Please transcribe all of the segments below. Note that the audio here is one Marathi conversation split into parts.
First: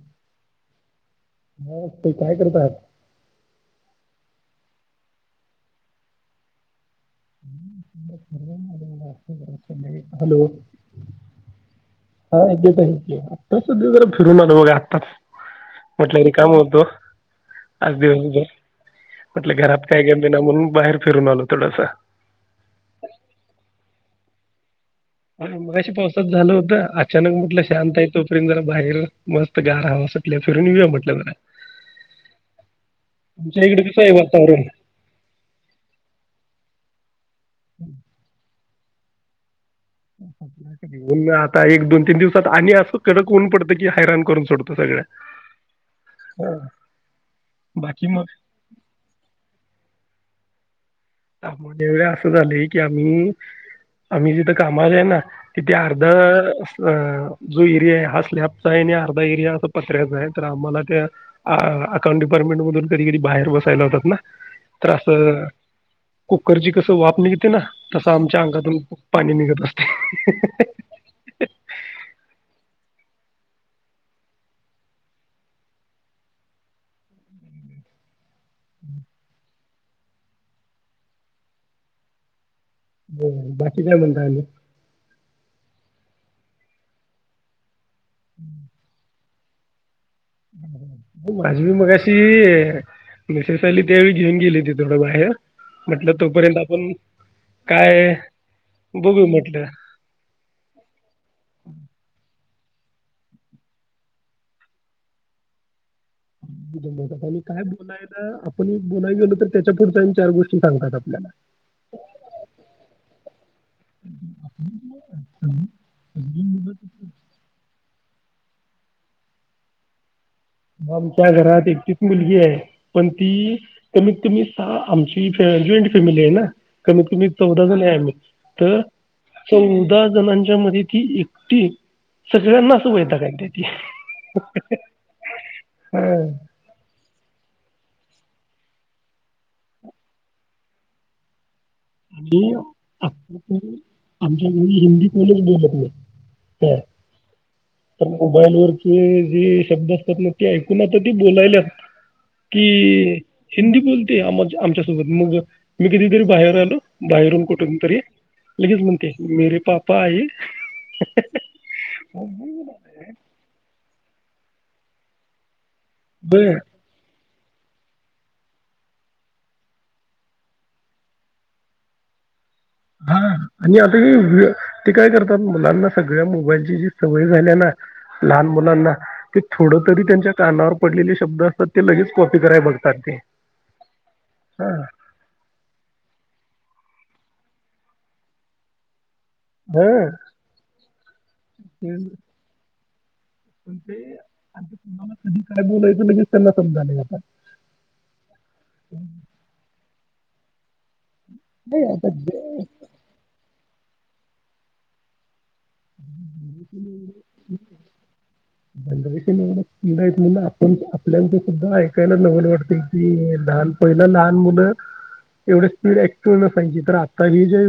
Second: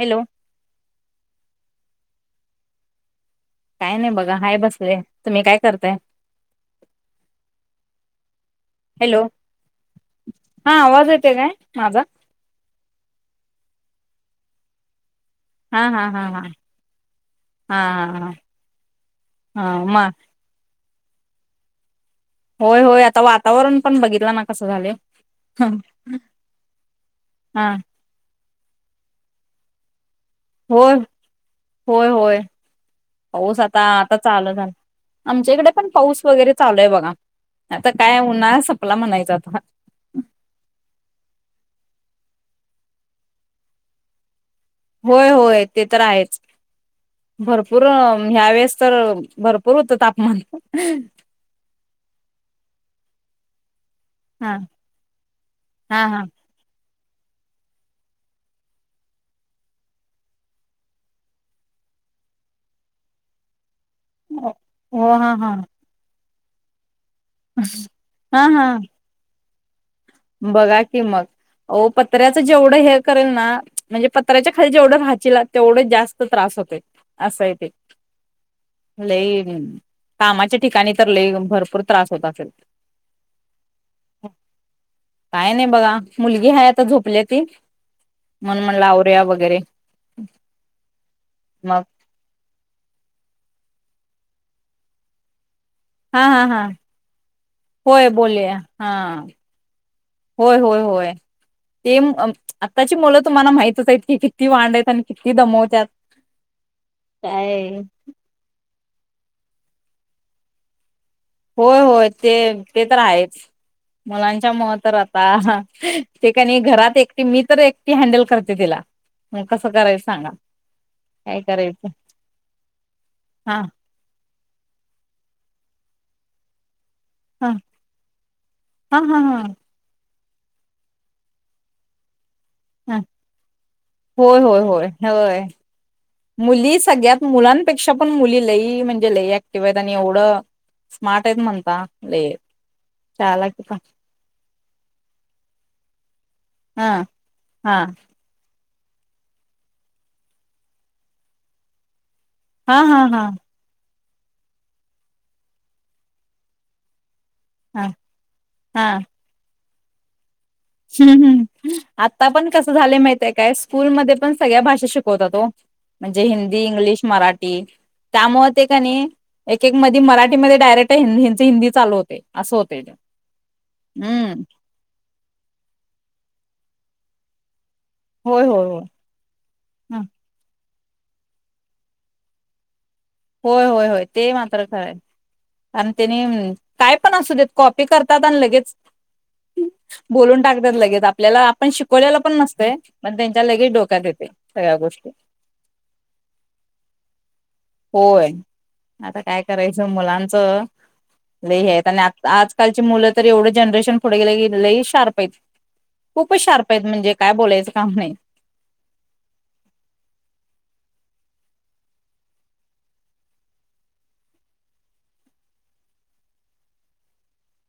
हॅलो हो ते काय करत आहात? काय नाही बघा हाय बसलेय. तुम्ही काय करताय? हॅलो हॅलो [unintelligible] हा आवाज येते काय माझा तरा फिरून आलो बघा आत्ताच हा हा म्हटलं हा हा रीकाम होतो हा आज दिवस हा भर म्हटलं हा घरात काय म गमेना ना म्हणून बाहेर फिरून आलो थोडसं. होय होय आता वातावरण पण बघितलं न कसं झालय. अ मगाशी पावसात झालं होत अचानक म्हटलं हा शांत आहे तो तोपर्यंत जरा बाहेर मस्त गार हवा सूट होय होय होय पाऊस तुमच्या आता इकडे कसं आहे आता चालू वातावरण झाला आमच्याकडे पण पाऊस वगैरे चाललय बघा आता काय उन्हाळा सम ला म्हणायचा आता. ऊन आता एक दोन तीन दिवसात आणि असं कडक ऊन पडत की हैराण करून सोडतो. सगळ्या होय होय ते तर आहेच. हा. भरपूर अ बाकी मग ह्या वेळेस तर भरपूर होत तापमान. [unintelligible] [unintelligible] असं झालंय की आम्ही आम्ही जिथं हा कामाला जाय ना तिथे अर्ध हा हा अ जो एरिया आहे हा स्लॅबचा आहे आणि अर्धा एरिया असा पत्र्याचा आहे तर आम्हाला त्या अकाउंट डिपार्टमेंट मधून कधी कधी बाहेर बस. होतात ना त्रास. हो हा हा कुकरची कस. त वाप निघते ना तसं आमच्या हा हा अंगातून खुप पाणी निघत अस. बघा कि मग ओ पत्र्याच जेवढं हे. करेल ना म्हणजे पत्राच्या खाली जेवढं राहचिला तेवढच जास्त त्रास होतेय असं आहे ते लई कामाच्या ठिकाणी तर लई भरपूर त्रास होत असेल. हो बाकी काय म्हणताय आनी काय नाही बघा मुलगी हाय आता झोपल्या ती. मन म्हणलं आवरूया बघ. वगैरे माझं मी मग मगाशी त्यावेळी घेऊन गेली ते थोडं बाहेर. म्हटलं हा हा तोपर्यंत हा आपण होय काय बोलले हा बघू म्हटलं होय होय होय ते. आत्ताची मुलं तुम्हाला माहितच आहेत की किती वाांड आहेत आणि किती दमवत. जमतात आणि काय बोलय आपण बोलाय गेलो तर त्याच्या पुढच्या पण चार गोष्टी सांगतात. आपल्याला होय होय ते ते तर आहेच मुलांच्या मुळ तर आता हं. ते अगदी काय नाही मुलं- घरात एकटी मी एकटी ती हँडल करते तिला मग कसं करायच सांगा. आमच्या काय घरात करायचं एकटीच मुलगी आहे पण ती हा कमीत तुम्ही आमची जॉईंट फॅमिली आहे ना. कमीत कमी हा चौदा जण आहेआम्ही तर हा हा हा चौदा जणांच्या मध्ये ती एकटी हा सगळ्यांनासूबैदा काय त्या होय होय त होय होय. मुली सगळ्यात मुलांन मुलान पेक्षा पण मुली लई म्हणजे लई ऍक्टिव्ह आहेत आणि एवढं स्मार्ट आहेत म्हण [unintelligible] [unintelligible] पण ह हा हा तर मोबाईल वर ते जे शब्द असतात ना ते ऐकून आता ती बोलायल्या ती हा हा हा हिंदी बोल ते आम आमच्यासोबत मग मी कधीतरी बाहेर आलो ती बाहेरून कुठून हा तरी लगेच हा म्हणते मेरे पापा पा आये. हम्म हम्म आता पण कस झालं माहितीये काय स्कूलमध्ये पण सगळ्या भाषा शिकवतात ओ. म्हणजे बर हिंदी, इंग्लिश, मराठी त्यामुळे ते का नी एक एक मदी मराठीमध्ये डायरेक्ट यांच हिंदी चालू होतय. असं ते. हा आणि हम्म आता काय करतात मुलांना सगळ्या मोबाईलची जी सवय झाल्या ना होय लहान होय होय मुलांना ते थोड तरी त्यांच्या कानावर पडलेले शब्द असतात ते लगेच कॉपी कराय बघात होय होय होय ते मात्र खरंय आणि त्यांनी काय पण असू देत कॉपी करतात आणि लगेच हा बोलून टाकतात लगेच आपल्याला आपण ते शिकवलेला पण नसतय. ते आ तुम्हाला कधी काय बोलायचं लगेच त्यांना समजालय आता. होय आता काय करायचं मुलां च लई हे नाही येत आणि आता जे आजकालची मुलं तर एवढं जनरेशन पटकन पुढ गेलं की लई शार्प आहेत. [unintelligible] खूपच शार्प आहेत म्हणजे काय बोलायचं काम नाही आपल्या ते सुद्धा ऐकायला नवल वाटते कि लहान पहिलं लहान मुलं एवढे स्पीड ऍक्टिव्ह नसायची तर आता हे जे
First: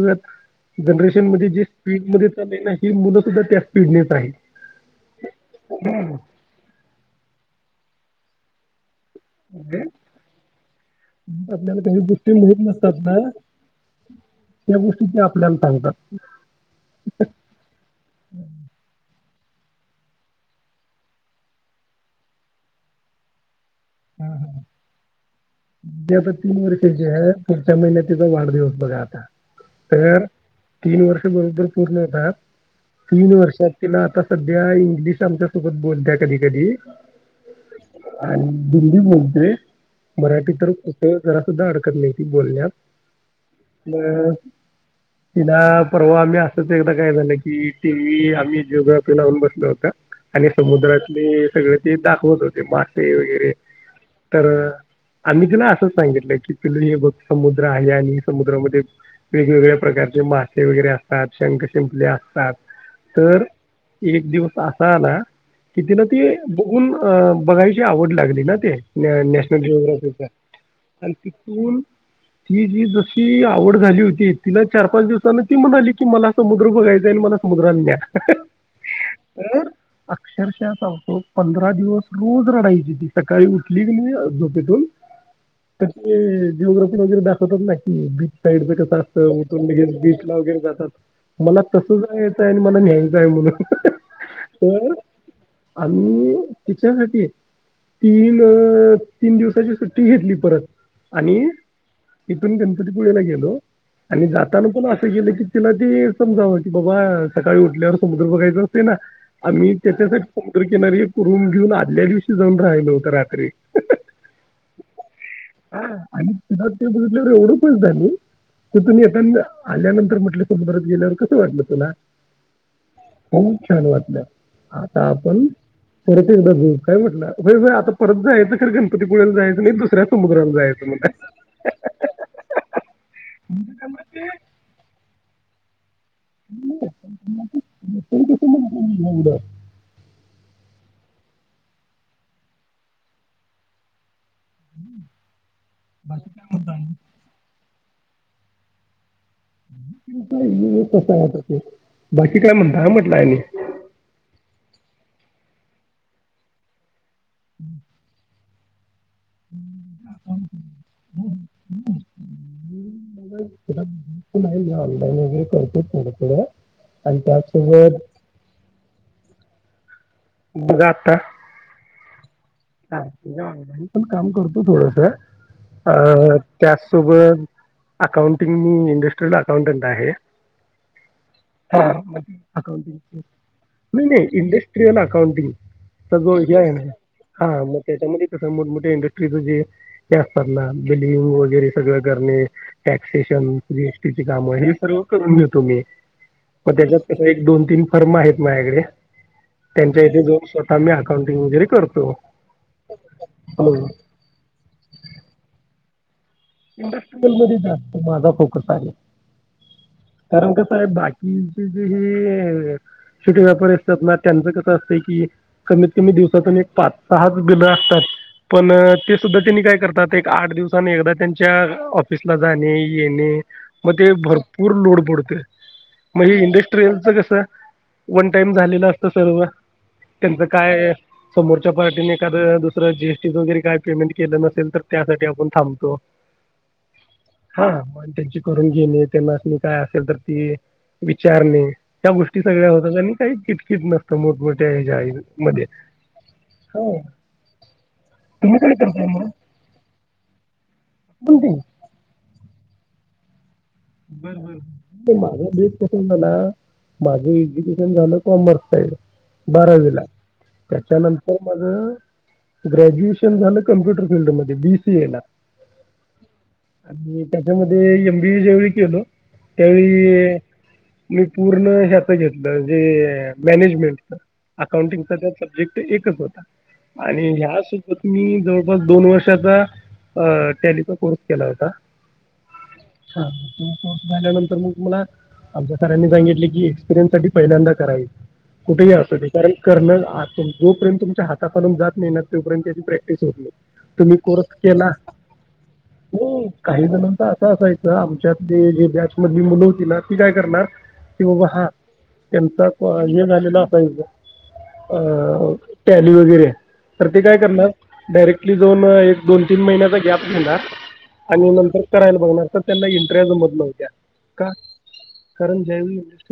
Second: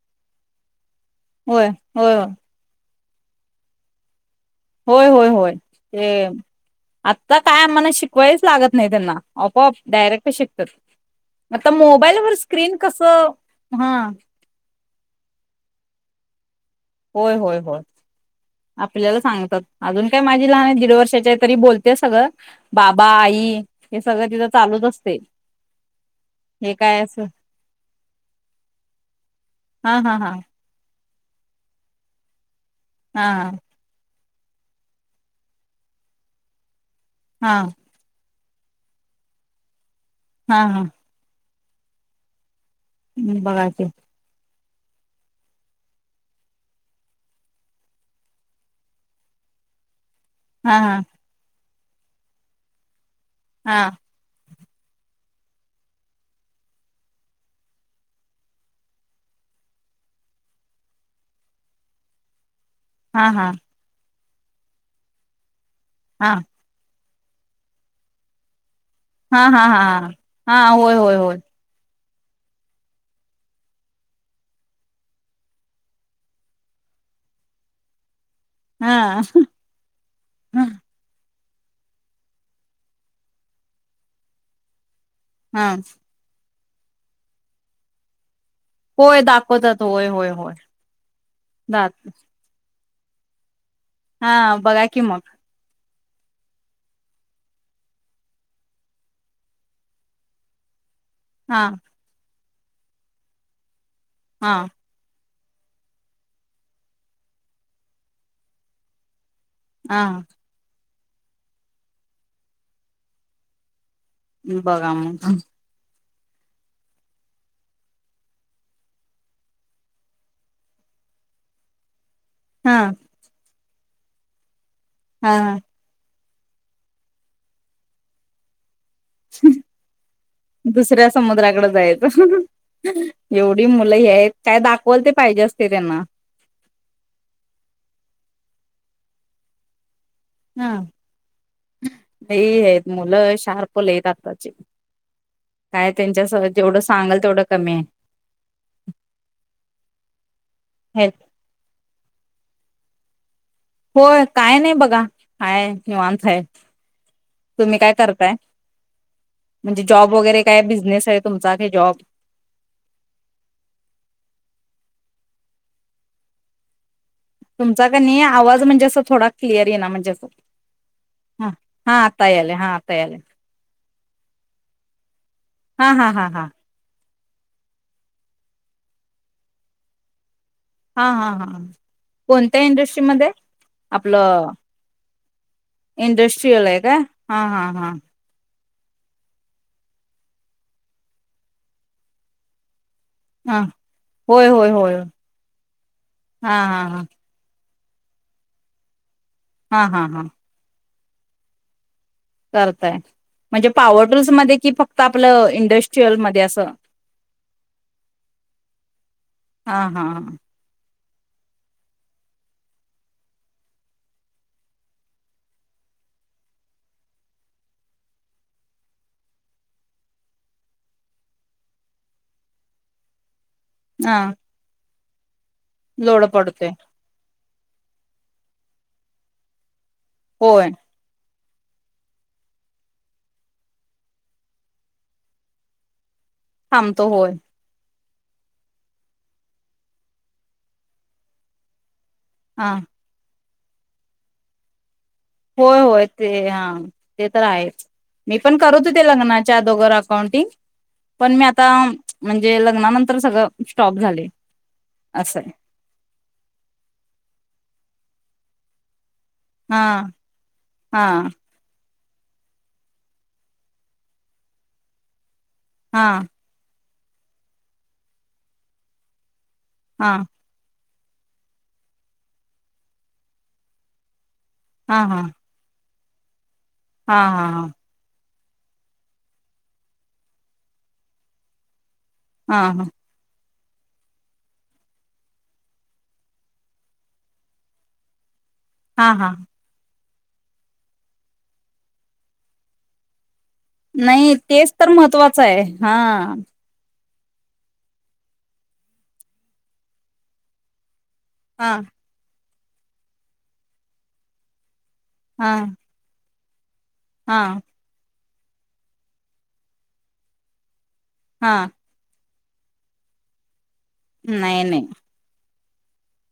जनरेशन मध्ये जे होय स्पीड होय मध्ये चाले ना ही मुलं सुद्धा त्याच स्पीडनेच आहेत. होय होय होय ते आता काय म्ह शिकवायच लागत नाही त्यांना. आपोआप डायरेक्ट शिकतात. आता आपल्याला काही मोबाईल गोष्टी वर माहित स्क्रीन नसतात ना कसं हा त्या गोष्टी ते आपल्याला सांगतात. होय होय होय आपल्याला सांगत अजून काय माझी लहान आहे दीड वर्षाची आहे तरी बोलते सगळं बाबा आई हे हा सगळं तिथं हा चालूच असते ती आता तीन हे काय वर्षाची असं आहे पुढच्या महिन्यात तिचा वाढदिवस बघा आता हा हा तर हा. तीन वर्ष बरोबर पूर्ण होतात. हा तीन हा वर्षात तिला आता सध्या इंग्लिश आमच्या सोबत बोलत्या कधी कधी हा आणि दिल्ली बोलते. मराठी हा तर हा कुठ जरा सुद्धा अडकत नाही ती बोलण्यात हम् बघाकी मग तिला परवा आम्ही असंच एकदा काय झालं की, टी व्ही आम्ही जिओग्राफी लावून बसलो होतो आणि हा हा समुद्रातली सगळ ते दाखवत होते मासे वगैरे, हा तर आम्ही ती असंच सांगितलं की, पिल्लु हे बघ समुद्र आहे आणि समुद्रामध्ये वेगवेगळ्या प्रकारचे मासे वगैरे असतात शंख, शिंपले असतात हा तर हा. एक दिवस असा आला कि ती न हा ते बघुन, अ बघायची आवड लागली ना, ते नॅ हा नॅशनल हा हा हा जिओग्राफीचा हा होय आणि होय होय तिथुन ती जी जशी आवड झाली होती, तिला चार पाच दिवसाांन ती म्हणाली कि, मला समुद्र बघायचा आणि मला समुद्रान न्या. हा तर अक्षरशः सांगतो पंधरा दिवस रोज रडायची ती, सकाळी उठली कीनी झोपेतून हा तर ते जिओग्राफीमध्येे दाखवतात ना की साईडच कस होय असत दाखवतात [unintelligible] होय बीच होय ला होय वगैरे जातात मला दात तसं जायचं आणि मला न्याय य म्हणुन हा बघा की, मग आम्ही तिच्यासाठी तीन तीन दिवसाची सुट्टी घेतली परत आणि हा इथून गणपतीपुळेला गेलो. आणि हा जाताना पण असं गेलं की तिला ते समजावं की बाबा सकाळी उठल्यावर समुद्र बघायचं असतोय. ना आम्ही हा त्याच्यासाठी समुद्रकिनारी रुमघेऊन आदल्या दिवशी जाऊन राहिलो होतो रात्री, बघा मग, आणि तिला ते बघितल्यावर एवढं खुश झाली. कि तिथुन येतान, आल्यानंतर म्हटलं समुद्रात गेल्यावर कसं वाटलं तुला, हा. खूप छान वाटलं. आता आपण हा तर ते बाजू काय म्हटला. व्हय व्हय आता परत जाय का गन दुसऱ्या म्हणा समुद्राकड जायच एवढी मुल हेत काय दाखवाल ते पाहिजे असत. ते देना. [unintelligible] ह लई हेत मुल शार्प लई त आता त काय त्यांच्यासवे जेवढ सांगाल तेवढ कमी ये आहे [inaudible] काय म्हटलाग्य. होय काय नाही बघा काय निवांत हे. तुम्ही काय करताय. म्हणजे जॉब वगैरे काय बिझनेस हाय तुमचा काई जॉब नाही मी ऑनलाईन वगैरे करतो थोड थोड तुमचा कनी आवाज म्हणजे असथोडा क्लिर येना म्हणजे अस ह हा यायलाय हा आता यायलाय मी पण काम करतो थोडस हा अ हा हा हा त्यास सोबत अकाउंटिंग मी इंडट्रीलाअकाउंटंट आहे. हा हा हा मग ते कोणत्या अकाउंटिंग इंडस्ट्रीमध्ये आपल कौटिंग इंडस्ट्रीयल हाय का. हा म त्याच्या मधी कस? जे इंडस्ट्री मधे जे असतातना बिलींग वगैरे सगळ करने. टॅक्स सेशन हा जीरासटी ची होय काम होय ही होय सर्व करून घेतो मी हा पण हा हा त्याच्यात कस एक दोन तीन पर माहीत माह्याकडे. हा त्यांच्या हा हिते हा जो स्वता मी हात अकाउंटिंग वगैरे करतो करताय म्हणजे म्हणून पावर ब्रूस मधे की फक्त आपल अ इंडश चल मध्ये असं इंडस्ट्रीयल मध्ये जास्त माझा फोकसआहे हा हा हा कारण कस हे बाकी अम ते जे हे अशे काही व्यापारी असतात ना त्यांच कसं असत कि कमीत कमी दिवसातून एक पाच सहाच बिलं असतात पण ते सुद्धा त्यांनी काय करतात एक आठ दिवसाने आणि एकदा त्यांच्या च्याऑफिसला जाणे येणे म ते हा भरपूर लोड पडोत क म लोड ही पडतोय इंडस्ट्रीयलचं कस वन टाइम झालेल असत सर्व त्यांचं होय काय समोरच्या पार्टीने एखाददुसरं जी एस टी वगैरे काय पेमेंट केलं नसेल तर त्यासाठी आपण थांबतो थांबतो होय हां मग त्यांची करून घेणे त्यांना म काय असेल तर त विचारणे त्या गोष्टी सगळ्या हा होतात आणि काही कीट नसते मोठमोठ्या ह होय होय ते हा ते तर आहे मी पण तुम्ही काय करत हो ते करताय मग लग्नाच्या अगोदर अकाउंटिंग पण मी आता म्हणजे लग्नानंतर सगळ माझा बश पस ना माझे झाल का मरतय बारावी ला हा हा त्याच्यानंतर माझ ग्रॅज्युएशन झालं कम्प्युटर फिल्ड मध्ये बी सी ए ला हा आणि त्याच्यामध्ये एम बी ए ज्यावेळी केलो हा त्यावेळी मी पूर्ण ह्यात घेतलं जे मॅनेजमेंटचं हा अकाउटिंगचा हा सब्जेक्ट ते एकच होता हा आणि हा ह्यासोबत मी जवळपास दोन वर्षाचा टॅलीचा कोर्स केला होता हा हा हां कोर्स झाल्यानंतर मग मला आमच्या सरांनी सांगितले की एक्सपिरियन्स साठी पहिल्यांदा कराय कुठेही हा असुदे हा कारण करणं जोपर्यं तुमच्या हाता खालून जात नाही ना तोपर्यंत त्याची प्रॅक्टिस होत नाही. तुम्ही नाही कोर्स तेच तर केला महत्त्वाचं हाय हा. नाही, काही जणांचं असं असायचं आमच्या ते जे बॅचमधली मुलं होती ना ती काय करणार, कि बाबा हा, त्यांचा हे झालेला असायच, हा अ टॅली वगैरे, तर ते काय हा करणार डायरेक्ट आपली दोन एक दोन तीन महिन्याचा गॅप घेणार, आणि हा नंतर करायला बघणार तर त्यांना इंट ट्रेन मधन होत्या. नाही नाही कारण ज्या वेळी इंडस्ट्री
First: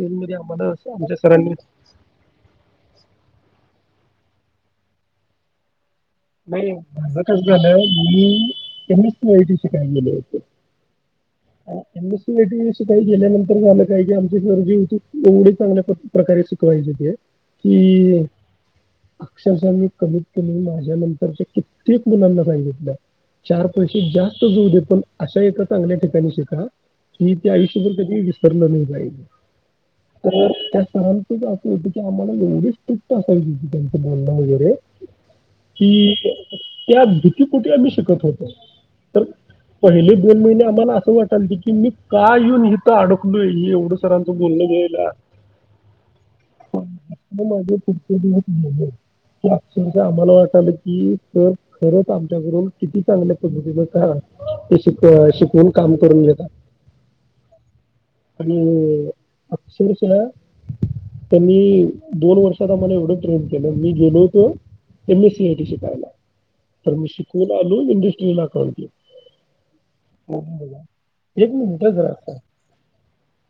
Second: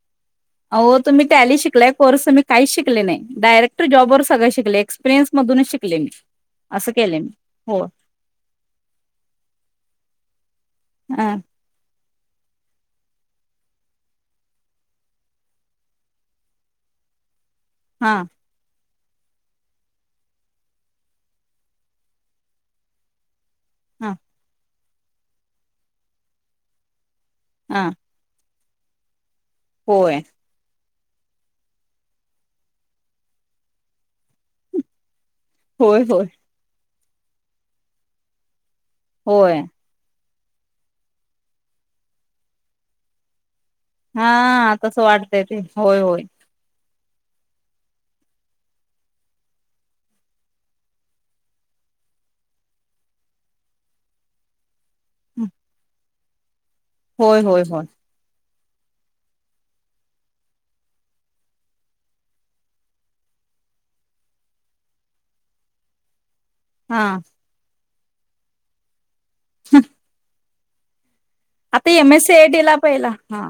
आओ तुम्ही टॅली शिकलाय कोर्स मी काहीच शिकले नाही डायरेक्ट जॉबवर सगळं शिकले एक्पिरियन्स मधूनच शिकले मी नाही असं केले माझ मी कास झालं हो मी एम. एस. सी. आयटी शिकाय गेलो होतो हा एम सी. आय. टी. शिकायला गेल्यानंतर झालं काय की आमच गुरुजी होतीत एवढ्या चांगल्या प्रकारे शिकवायचे ते हा की अक्षरशः मी कमीत कमी माझ्या नंतर कित्येक मुलांना सांगितलं चार पैसे हा जास्त जाऊदे पण अशा एका चांगल्या ठिकाणी शिका मी ते हा आयुष्यभर कधी विस सरणार नाही बाईजे होय [unintelligible] सरांच आसं होत की आम्हाला एवढी स्ट्रिक्ट असायची त्यांच बोलणं वगैरे होय होय हुं त्या भीतीपोटी आम्ही शिकत होतो. तर होय पहिली दोन महिने आम्हाला आसं वाटालत की मी का येऊन इथं आडकलोय एव हा तस वाटतय ते होय होय म माझे पुढचे दिवस गेले की आक्षरशा आम्हाला वाट वाटालागल की सर खरंच आमच्याकून किती चांगल्या पद्धतीन ते शी अ शिकवून काम करून घेत. होय होय होय. आणि अ अक्षरशः त्यांनी दोन वर्षात आम्हाला एवढं ट्रेन केलं. मी गेलो होतो त्यांनी सी ई टी शिकायला. तर हा मी शिकून आलो न इंडि केल अकाऊंटिंग. हं. [unintelligible] बोला. आता M S C I T ला पहिला हां